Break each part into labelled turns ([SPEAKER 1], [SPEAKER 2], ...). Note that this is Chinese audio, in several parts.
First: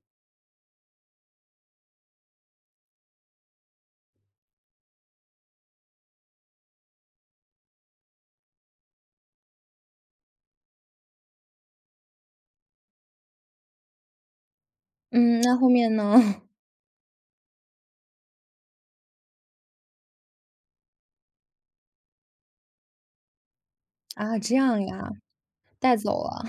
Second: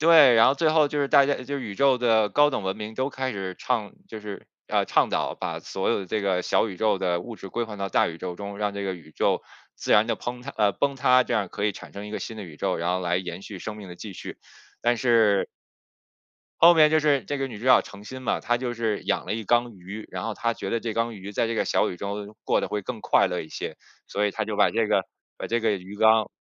[SPEAKER 1] 对，然后最后就是大家就是宇宙的高等文明都开始倡就是，呃，倡导把所有的这个小宇宙的物质归还到大宇宙中。让这个宇宙自然地崩塌呃，崩塌，这样可以产生一个新的宇宙，然后来延续生命的继续，但
[SPEAKER 2] 嗯，
[SPEAKER 1] 是
[SPEAKER 2] 那后面呢？
[SPEAKER 1] 后面就是这个女主角程心嘛，她就是养了一缸鱼，然后她觉得这缸鱼在这个小宇宙过得会更快乐一些，所以
[SPEAKER 2] 啊，
[SPEAKER 1] 她
[SPEAKER 2] 这
[SPEAKER 1] 就把
[SPEAKER 2] 样
[SPEAKER 1] 这个
[SPEAKER 2] 呀，
[SPEAKER 1] 把这个鱼
[SPEAKER 2] 带走
[SPEAKER 1] 缸
[SPEAKER 2] 了。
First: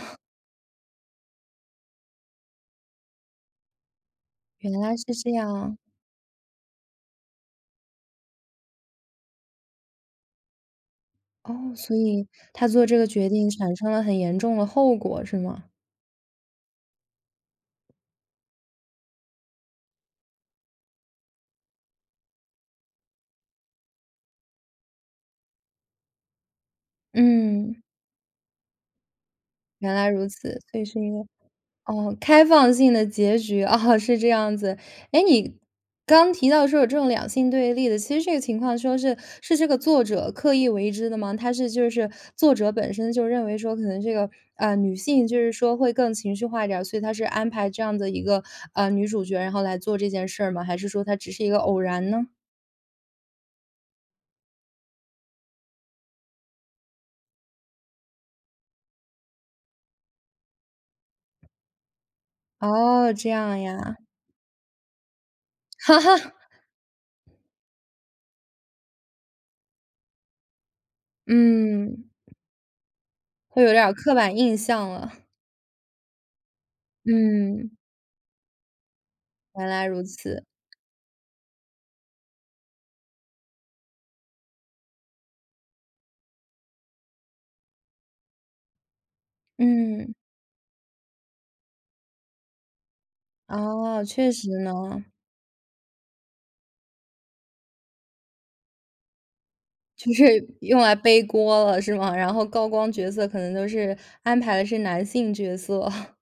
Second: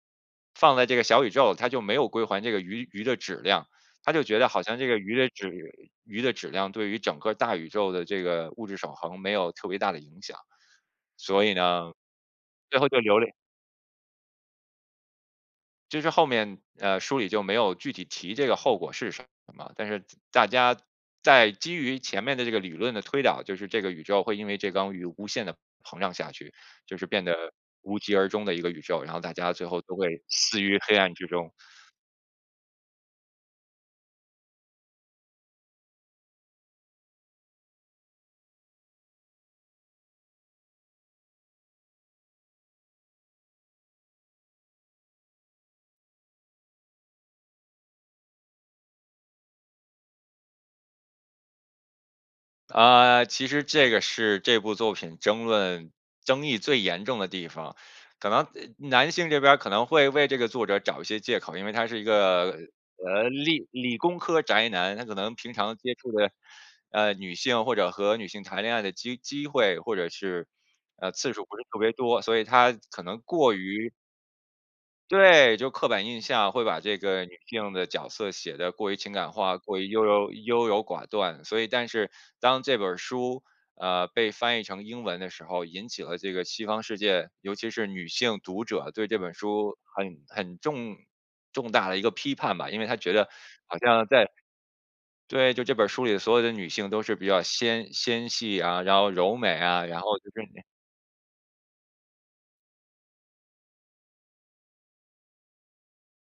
[SPEAKER 1] 放在这个小宇宙，她就没有归还这个鱼鱼的质量。她就觉得好
[SPEAKER 2] 原
[SPEAKER 1] 像这
[SPEAKER 2] 来
[SPEAKER 1] 个
[SPEAKER 2] 是
[SPEAKER 1] 鱼的
[SPEAKER 2] 这
[SPEAKER 1] 质
[SPEAKER 2] 样啊。
[SPEAKER 1] 鱼的质量对于整个大宇宙的这个物质守恒没有特别大的影响。所以
[SPEAKER 2] 哦，
[SPEAKER 1] 呢，
[SPEAKER 2] 所以她
[SPEAKER 1] 最
[SPEAKER 2] 做
[SPEAKER 1] 后
[SPEAKER 2] 这
[SPEAKER 1] 就
[SPEAKER 2] 个
[SPEAKER 1] 留了
[SPEAKER 2] 决定产生了很严重的后果，是吗？
[SPEAKER 1] 就是后面，呃，书里就没有具体提这个后果是什么嘛，但是大家在基于前面的这个理论的推导，就是这个宇宙会因为这缸鱼无限地膨胀下去，就是变得
[SPEAKER 2] 嗯。
[SPEAKER 1] 无疾而终的一个宇宙，然后大家最后
[SPEAKER 2] 原
[SPEAKER 1] 都
[SPEAKER 2] 来
[SPEAKER 1] 会
[SPEAKER 2] 如
[SPEAKER 1] 死
[SPEAKER 2] 此，
[SPEAKER 1] 于
[SPEAKER 2] 所以
[SPEAKER 1] 黑
[SPEAKER 2] 是一
[SPEAKER 1] 暗
[SPEAKER 2] 个
[SPEAKER 1] 之中。
[SPEAKER 2] 哦开放性的结局，啊是这样子。诶你刚提到说有这种两性对立的其实这个情况说是是这个作者刻意为之的吗？他是就是作者本身就认为说可能这个，呃，女性就是说会更情绪化一点儿，所以他是安排这样的一个，呃，女主角儿然后来做这件事儿吗？还是说它只是一个偶然呢？
[SPEAKER 1] 呃，其实这个是这部作品争论争议最严重的地方。可能男性这边儿可能会为这个作者找一些借口，因为他是一个，
[SPEAKER 2] 哦，这
[SPEAKER 1] 呃，
[SPEAKER 2] 样
[SPEAKER 1] 理理
[SPEAKER 2] 呀。
[SPEAKER 1] 工科宅男，他可能平常接触的，呃，女性或者和女性谈恋爱的机机会，或者是，呃，次数不是特别
[SPEAKER 2] 嗯。
[SPEAKER 1] 多，所以他可能过
[SPEAKER 2] 会有点
[SPEAKER 1] 于
[SPEAKER 2] 儿刻板印象了。
[SPEAKER 1] 对，就刻板印象，会把这个女性
[SPEAKER 2] 嗯。
[SPEAKER 1] 的角色写得过于情感化，
[SPEAKER 2] 原
[SPEAKER 1] 过于
[SPEAKER 2] 来
[SPEAKER 1] 优
[SPEAKER 2] 如
[SPEAKER 1] 柔
[SPEAKER 2] 此。
[SPEAKER 1] 优柔寡断。所以但是当这本儿书，呃，被翻译成英文的时候，引起了这个西方世界，尤其是女性读者对这本书
[SPEAKER 2] 嗯。
[SPEAKER 1] 很很重重大的一个批判吧。因为她觉得好
[SPEAKER 2] 哦，
[SPEAKER 1] 像在
[SPEAKER 2] 确实呢。
[SPEAKER 1] 对，就这本儿书里所有的女性都是比较纤纤细啊，然后柔美啊，然
[SPEAKER 2] 就
[SPEAKER 1] 后
[SPEAKER 2] 是
[SPEAKER 1] 就是
[SPEAKER 2] 用来背锅了是吗？然后高光角色可能都是安排是男性角色。